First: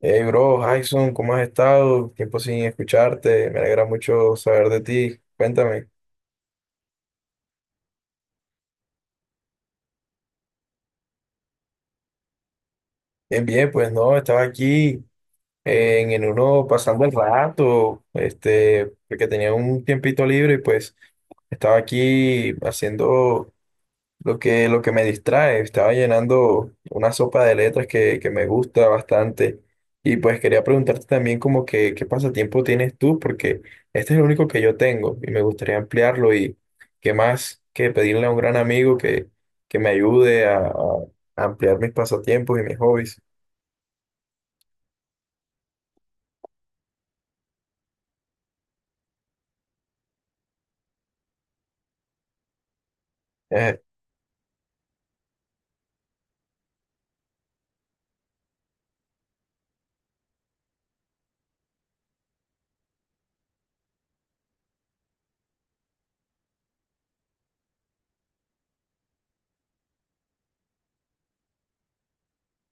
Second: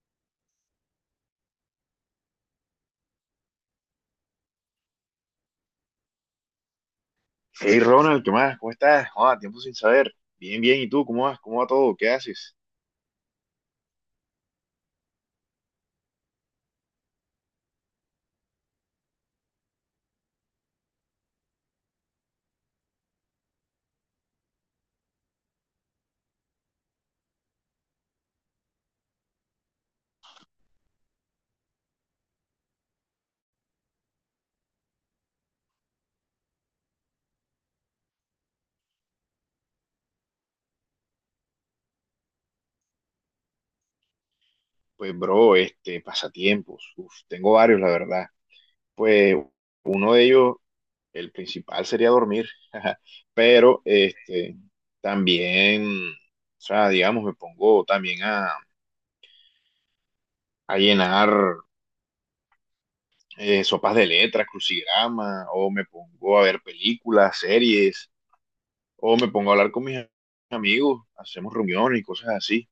Hey, bro, Jason, ¿cómo has estado? Tiempo sin escucharte, me alegra mucho saber de ti. Cuéntame. Hey Ronald, ¿qué más? ¿Cómo estás? Ah, tiempo sin saber. Bien, bien. ¿Y tú? ¿Cómo vas? ¿Cómo va todo? ¿Qué haces? Bien, bien, pues no, estaba aquí en uno pasando el rato, este, porque tenía un tiempito libre y pues estaba aquí haciendo lo que me distrae, estaba llenando una sopa de letras que me gusta bastante. Y pues quería preguntarte también como que qué pasatiempo tienes tú, porque este es el único que yo tengo y me gustaría ampliarlo y qué más que pedirle a un gran amigo que me ayude a ampliar mis pasatiempos y mis hobbies. Pues, bro, pasatiempos. Uf, tengo varios, la verdad. Pues, uno de ellos, el principal sería dormir. Eh, Pero, también, o sea, digamos, me pongo también a llenar sopas de letras, crucigrama, o me pongo a ver películas, series, o me pongo a hablar con mis amigos, hacemos reuniones y cosas así.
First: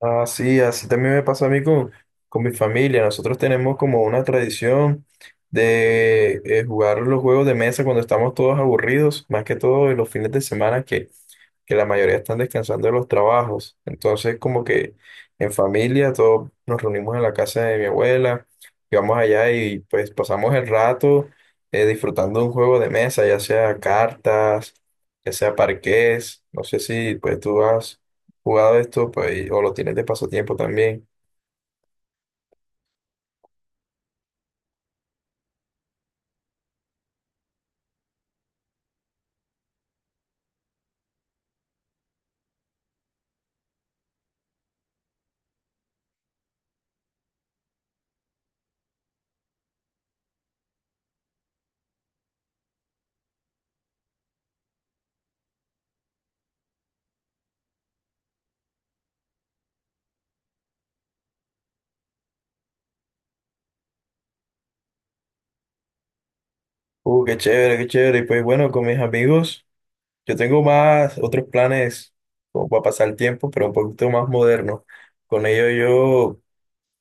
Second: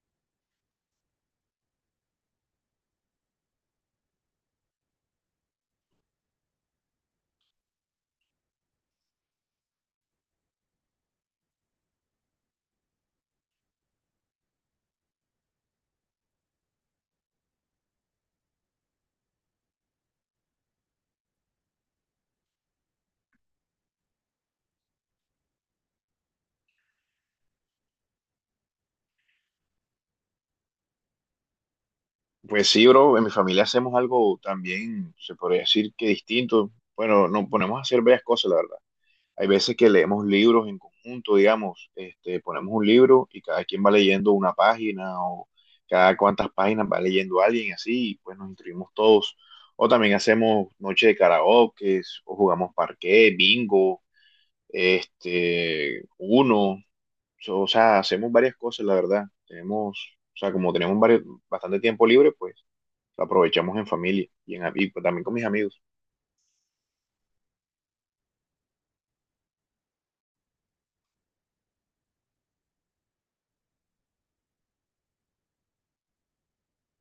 Ah, sí, así también me pasa a mí con mi familia. Nosotros tenemos como una tradición de jugar los juegos de mesa cuando estamos todos aburridos, más que todo en los fines de semana que la mayoría están descansando de los trabajos. Entonces, como que en familia todos nos reunimos en la casa de mi abuela, y vamos allá y pues pasamos el rato disfrutando de un juego de mesa, ya sea cartas, ya sea parqués. No sé si pues tú has jugado esto pues, o lo tienes de pasatiempo también. Pues sí, bro, en mi familia hacemos algo también, se podría decir que distinto. Bueno, nos ponemos a hacer varias cosas, la verdad. Hay veces que leemos libros en conjunto, digamos, ponemos un libro y cada quien va leyendo una página o cada cuantas páginas va leyendo alguien y así, y pues nos instruimos todos. O también hacemos noche de karaoke, o jugamos parqué, bingo, este, uno, o sea, hacemos varias cosas, la verdad. Tenemos, o sea, como tenemos varios, bastante tiempo libre, pues la aprovechamos en familia y pues, también con mis amigos. Qué chévere, qué chévere. Y pues bueno, con mis amigos yo tengo más otros planes como para pasar el tiempo, pero un poquito más moderno. Con ellos yo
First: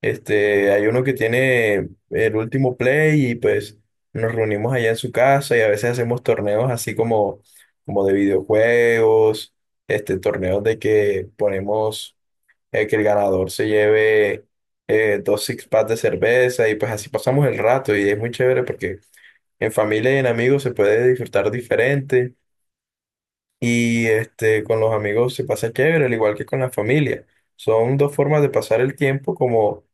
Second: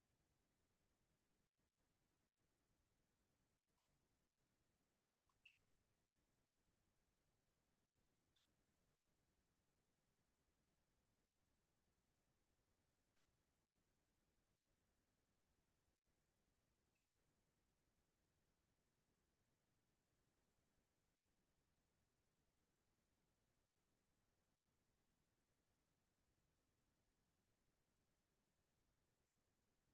este, hay uno que tiene el último play y pues nos reunimos allá en su casa y a veces hacemos torneos así como, como de videojuegos, este, torneos de que ponemos que el ganador se lleve dos six packs de cerveza y pues así pasamos el rato y es muy chévere porque en familia y en amigos se puede disfrutar diferente y este, con los amigos se pasa chévere, al igual que con la familia. Son dos formas de pasar el tiempo como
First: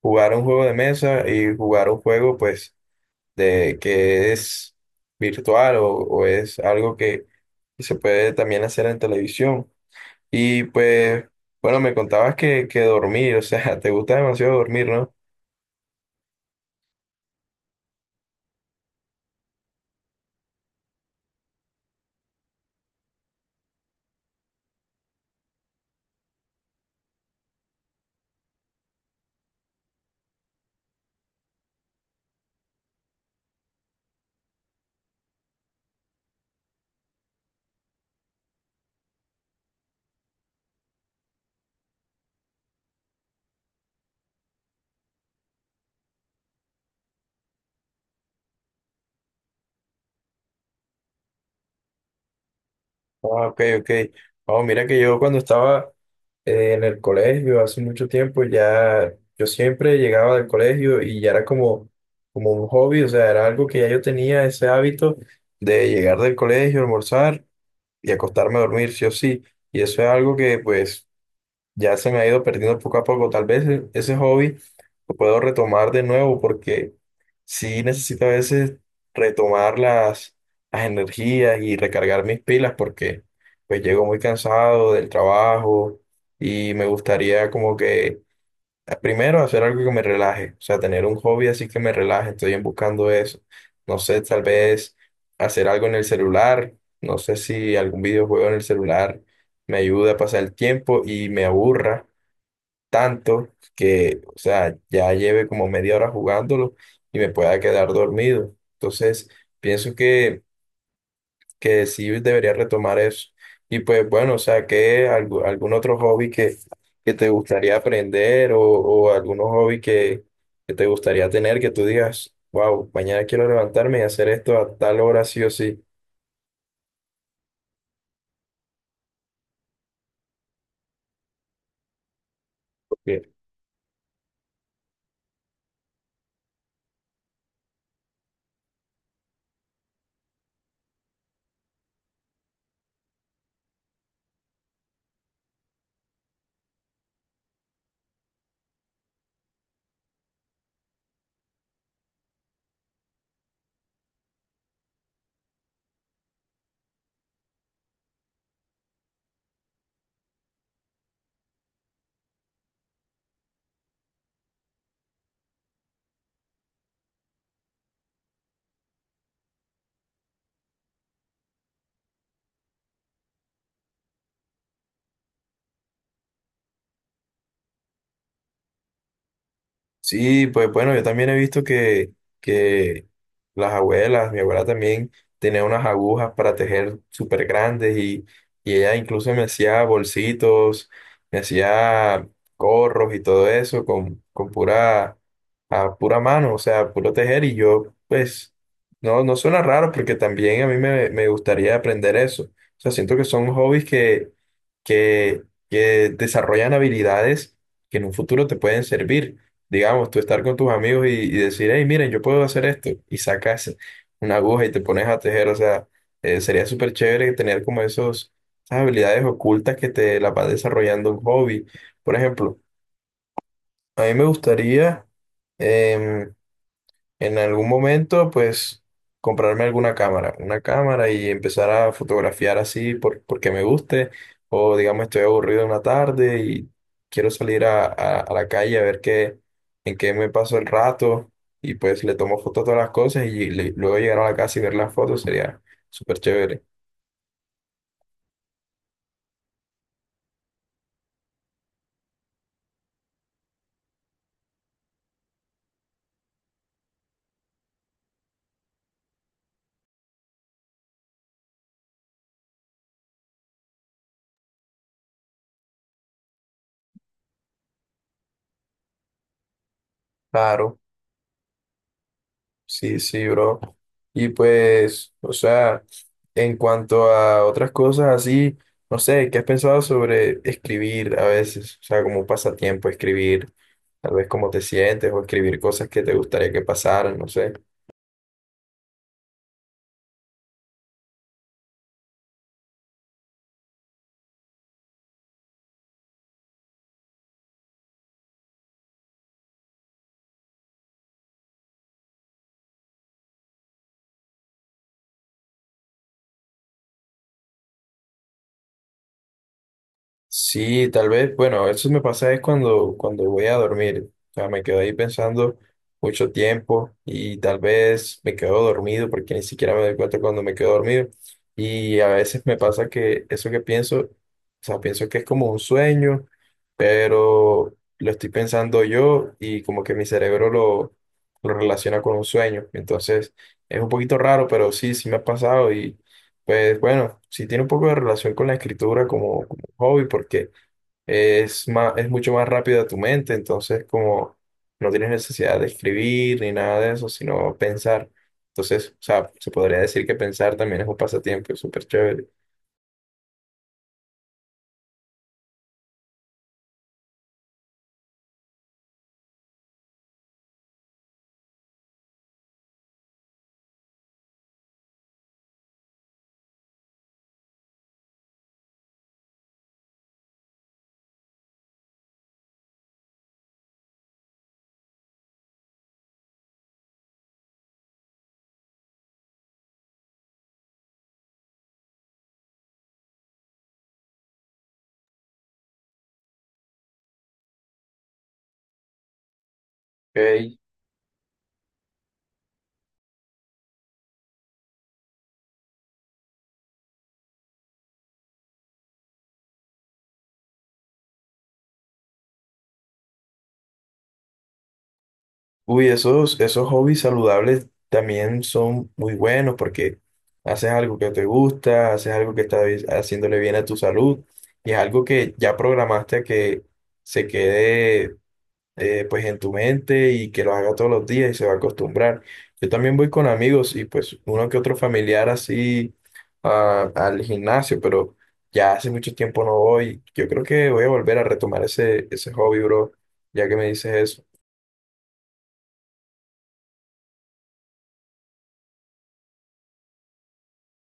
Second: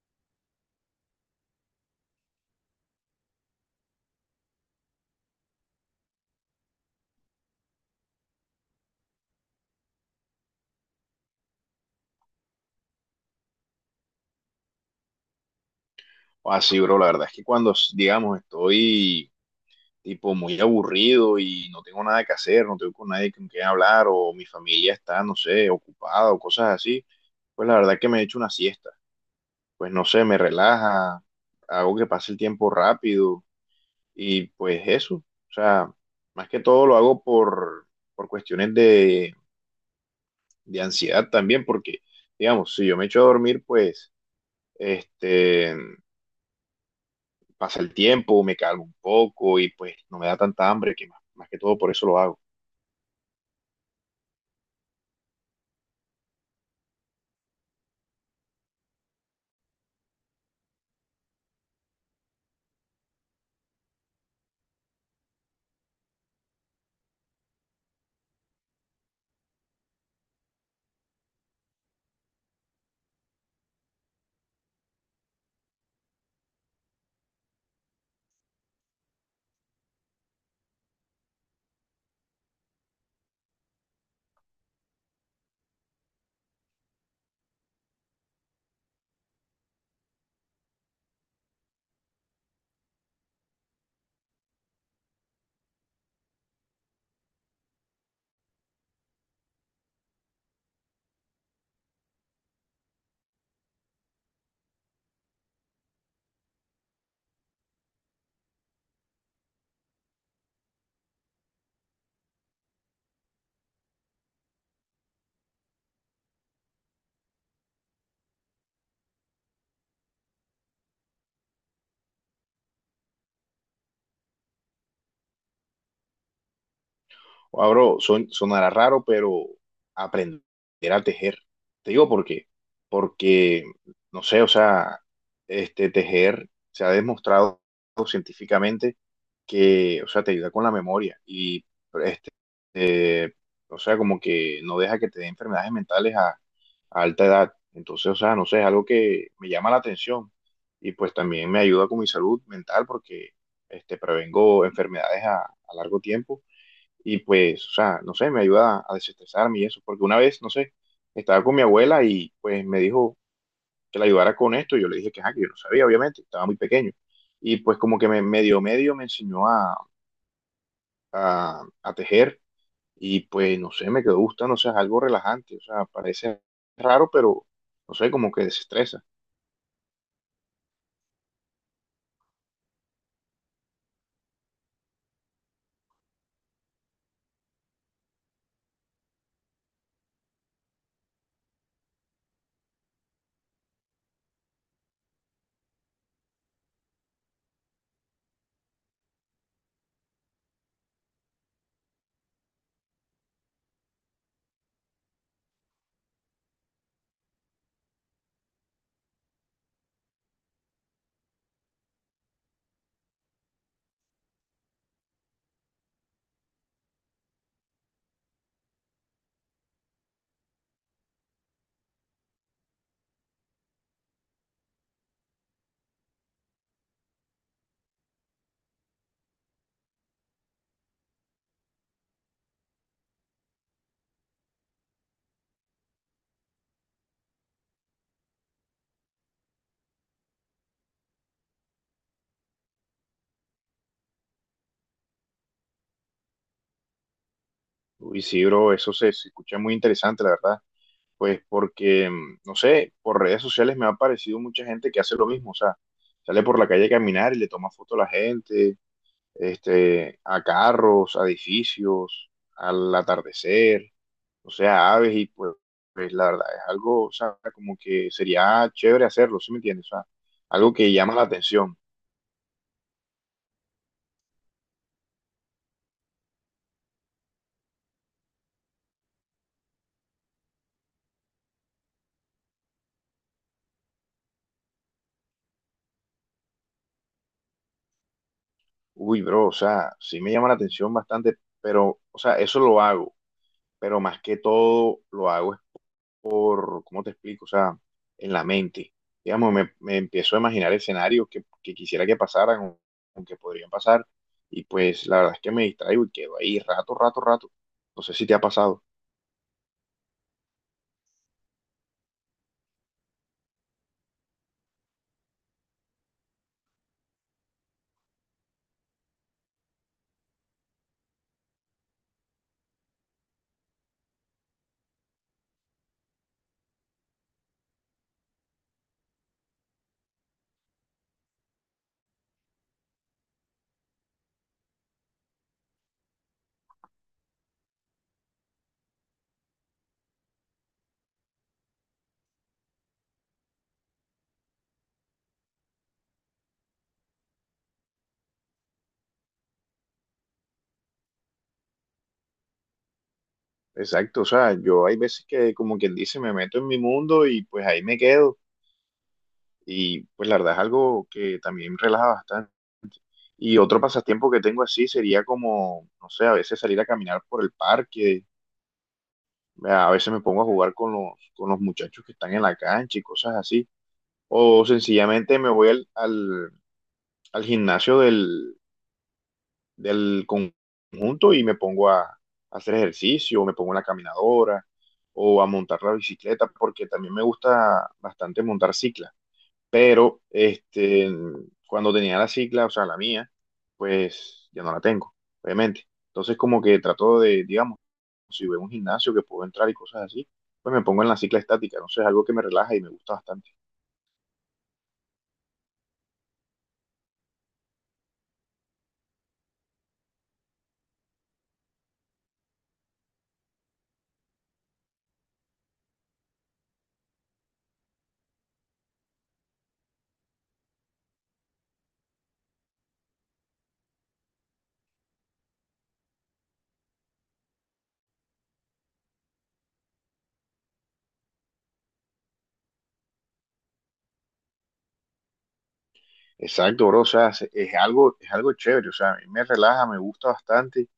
jugar un juego de mesa y jugar un juego pues de que es virtual o es algo que se puede también hacer en televisión. Y pues, bueno, me contabas que dormir, o sea, te gusta demasiado dormir, ¿no? Así, bro, la verdad es que cuando, digamos, estoy tipo muy aburrido y no tengo nada que hacer, no tengo con nadie con quien hablar o mi familia está, no sé, ocupada o cosas así, pues la verdad es que me echo una siesta. Pues no sé, me relaja, hago que pase el tiempo rápido y pues eso. O sea, más que todo lo hago por cuestiones de ansiedad también, porque, digamos, si yo me echo a dormir, pues, este, pasa el tiempo, me calmo un poco y pues no me da tanta hambre, que más, más que todo por eso lo hago. Ah, ok, ok. Oh, mira que yo cuando estaba en el colegio hace mucho tiempo ya, yo siempre llegaba del colegio y ya era como, como un hobby, o sea, era algo que ya yo tenía ese hábito de llegar del colegio, almorzar y acostarme a dormir, sí o sí. Y eso es algo que pues ya se me ha ido perdiendo poco a poco. Tal vez ese hobby lo puedo retomar de nuevo porque sí necesito a veces retomar las energías y recargar mis pilas porque pues llego muy cansado del trabajo y me gustaría como que primero, hacer algo que me relaje, o sea, tener un hobby así que me relaje, estoy en buscando eso. No sé, tal vez hacer algo en el celular, no sé si algún videojuego en el celular me ayuda a pasar el tiempo y me aburra tanto que, o sea, ya lleve como media hora jugándolo y me pueda quedar dormido. Entonces, pienso que sí debería retomar eso. Y pues bueno, o sea, ¿qué algún otro hobby que te gustaría aprender o algunos hobby que te gustaría tener que tú digas, wow, mañana quiero levantarme y hacer esto a tal hora sí o sí? Wow, bro, sonará raro, pero aprender a tejer. Te digo por qué. Porque, no sé, o sea, este tejer se ha demostrado científicamente que, o sea, te ayuda con la memoria y, este, eh, o sea, como que no deja que te dé enfermedades mentales a alta edad. Entonces, o sea, no sé, es algo que me llama la atención y pues también me ayuda con mi salud mental porque, prevengo enfermedades a largo tiempo y pues, o sea, no sé, me ayuda a desestresarme y eso, porque una vez, no sé, estaba con mi abuela y pues me dijo que la ayudara con esto, y yo le dije que, ajá, que yo no sabía, obviamente, estaba muy pequeño. Y pues como que me medio me enseñó a tejer y pues no sé, me quedó gustando, o sea, es algo relajante, o sea, parece raro, pero no sé, como que desestresa. Sí, pues bueno, yo también he visto que las abuelas, mi abuela también tenía unas agujas para tejer súper grandes y ella incluso me hacía bolsitos, me hacía gorros y todo eso con pura, a pura mano, o sea, puro tejer y yo pues no, no suena raro porque también a mí me, me gustaría aprender eso. O sea, siento que son hobbies que, que desarrollan habilidades que en un futuro te pueden servir, digamos, tú estar con tus amigos y decir, hey, miren, yo puedo hacer esto, y sacas una aguja y te pones a tejer, o sea, sería súper chévere tener como esos, esas habilidades ocultas que te las va desarrollando un hobby. Por ejemplo, a mí me gustaría, em, en algún momento, pues, comprarme alguna cámara, una cámara y empezar a fotografiar así porque me guste, o digamos, estoy aburrido una tarde y quiero salir a, a la calle a ver qué, en qué me paso el rato, y pues le tomo fotos a todas las cosas y luego llegar a la casa y ver las fotos sería súper chévere. Y sí, bro, eso se escucha muy interesante, la verdad. Pues porque, mm, no sé, por redes sociales me ha aparecido mucha gente que hace lo mismo, o sea, sale por la calle a caminar y le toma foto a la gente, este, a carros, a edificios, al atardecer, o sea, a aves y pues, pues, la verdad es algo, o sea, como que sería chévere hacerlo, ¿sí me entiendes? O sea, algo Claro. que llama la atención. Sí, sí, bro. Y pues, o sea, en cuanto a otras cosas así, no sé, ¿qué has pensado sobre escribir a veces? O sea, como un pasatiempo, escribir, tal vez cómo te sientes o escribir cosas que te gustaría que pasaran, no sé. Uy, bro, o sea, sí me llama la atención bastante, pero, o sea, eso lo hago, pero más que todo lo hago por, ¿cómo te explico? O sea, en la mente. Digamos, me empiezo a imaginar escenarios que quisiera que pasaran o que podrían pasar y pues la verdad es que me distraigo y quedo ahí rato, rato, rato. No sé si te ha pasado. Sí, tal vez, bueno, eso me pasa es cuando, cuando voy a dormir. O sea, me quedo ahí pensando mucho tiempo y tal vez me quedo dormido porque ni siquiera me doy cuenta cuando me quedo dormido. Y a veces me pasa que eso que pienso, o sea, pienso que es como un sueño, pero lo estoy pensando yo y como que mi cerebro lo relaciona con un sueño. Entonces, es un poquito raro, pero sí, sí me ha pasado y pues bueno, sí tiene un poco de relación con la escritura como hobby porque es más, es mucho más rápido a tu mente, entonces como no tienes necesidad de escribir ni nada de eso, sino pensar. Entonces, o sea, se podría decir que pensar también es un pasatiempo, es súper chévere. Exacto, o sea, yo hay veces que como quien dice me meto en mi mundo y pues ahí me quedo y pues la verdad es algo que también relaja bastante. Y otro pasatiempo que tengo así sería como, no sé, a veces salir a caminar por el parque, a veces me pongo a jugar con los muchachos que están en la cancha y cosas así. O sencillamente me voy al gimnasio del conjunto y me pongo a hacer ejercicio, o me pongo en la caminadora o a montar la bicicleta, porque también me gusta bastante montar cicla. Pero Ok. Cuando tenía la cicla, o sea, la mía, pues ya no la tengo, obviamente. Entonces como que trato de, digamos, si veo un gimnasio que puedo entrar y cosas así, pues me pongo en la cicla estática. Entonces es algo que me relaja y me gusta bastante. Uy, esos, esos hobbies saludables también son muy buenos porque haces algo que te gusta, haces algo que está haciéndole bien a tu salud y es algo que ya programaste a que se quede pues en tu mente y que lo haga todos los días y se va a acostumbrar. Yo también voy con amigos y pues uno que otro familiar así ah, al gimnasio, pero ya hace mucho tiempo no voy. Yo creo que voy a volver a retomar ese, ese hobby, bro, ya que me dices eso. Exacto, bro, o sea, es algo chévere, o sea, a mí me relaja, me gusta bastante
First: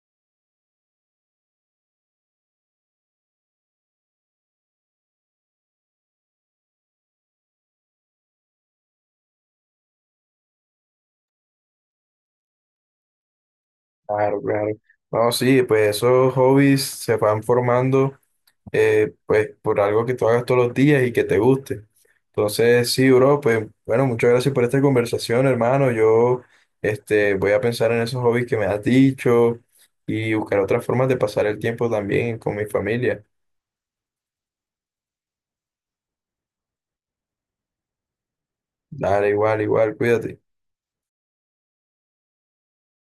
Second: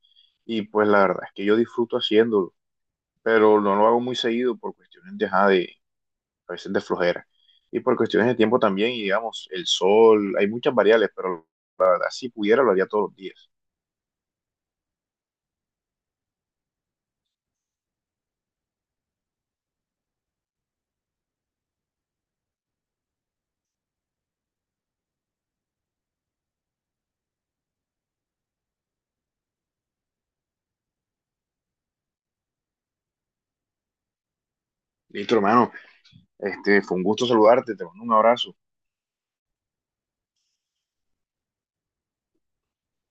y pues la verdad es que yo disfruto haciéndolo, pero no lo hago muy seguido por cuestiones de, ajá, de a veces de flojera y por cuestiones de tiempo también y digamos, el sol, hay muchas variables, pero la verdad si pudiera lo haría todos los días. Claro, claro. No, sí, pues esos hobbies se van formando pues por algo que tú hagas todos los días y que te guste. Entonces, sí, bro, pues bueno, muchas gracias por esta conversación, hermano. Yo este, voy a pensar en esos hobbies que me has dicho y buscar otras formas de pasar el tiempo también con mi familia. Listo, hermano, fue un gusto saludarte, te mando un abrazo. Dale, igual, igual, cuídate.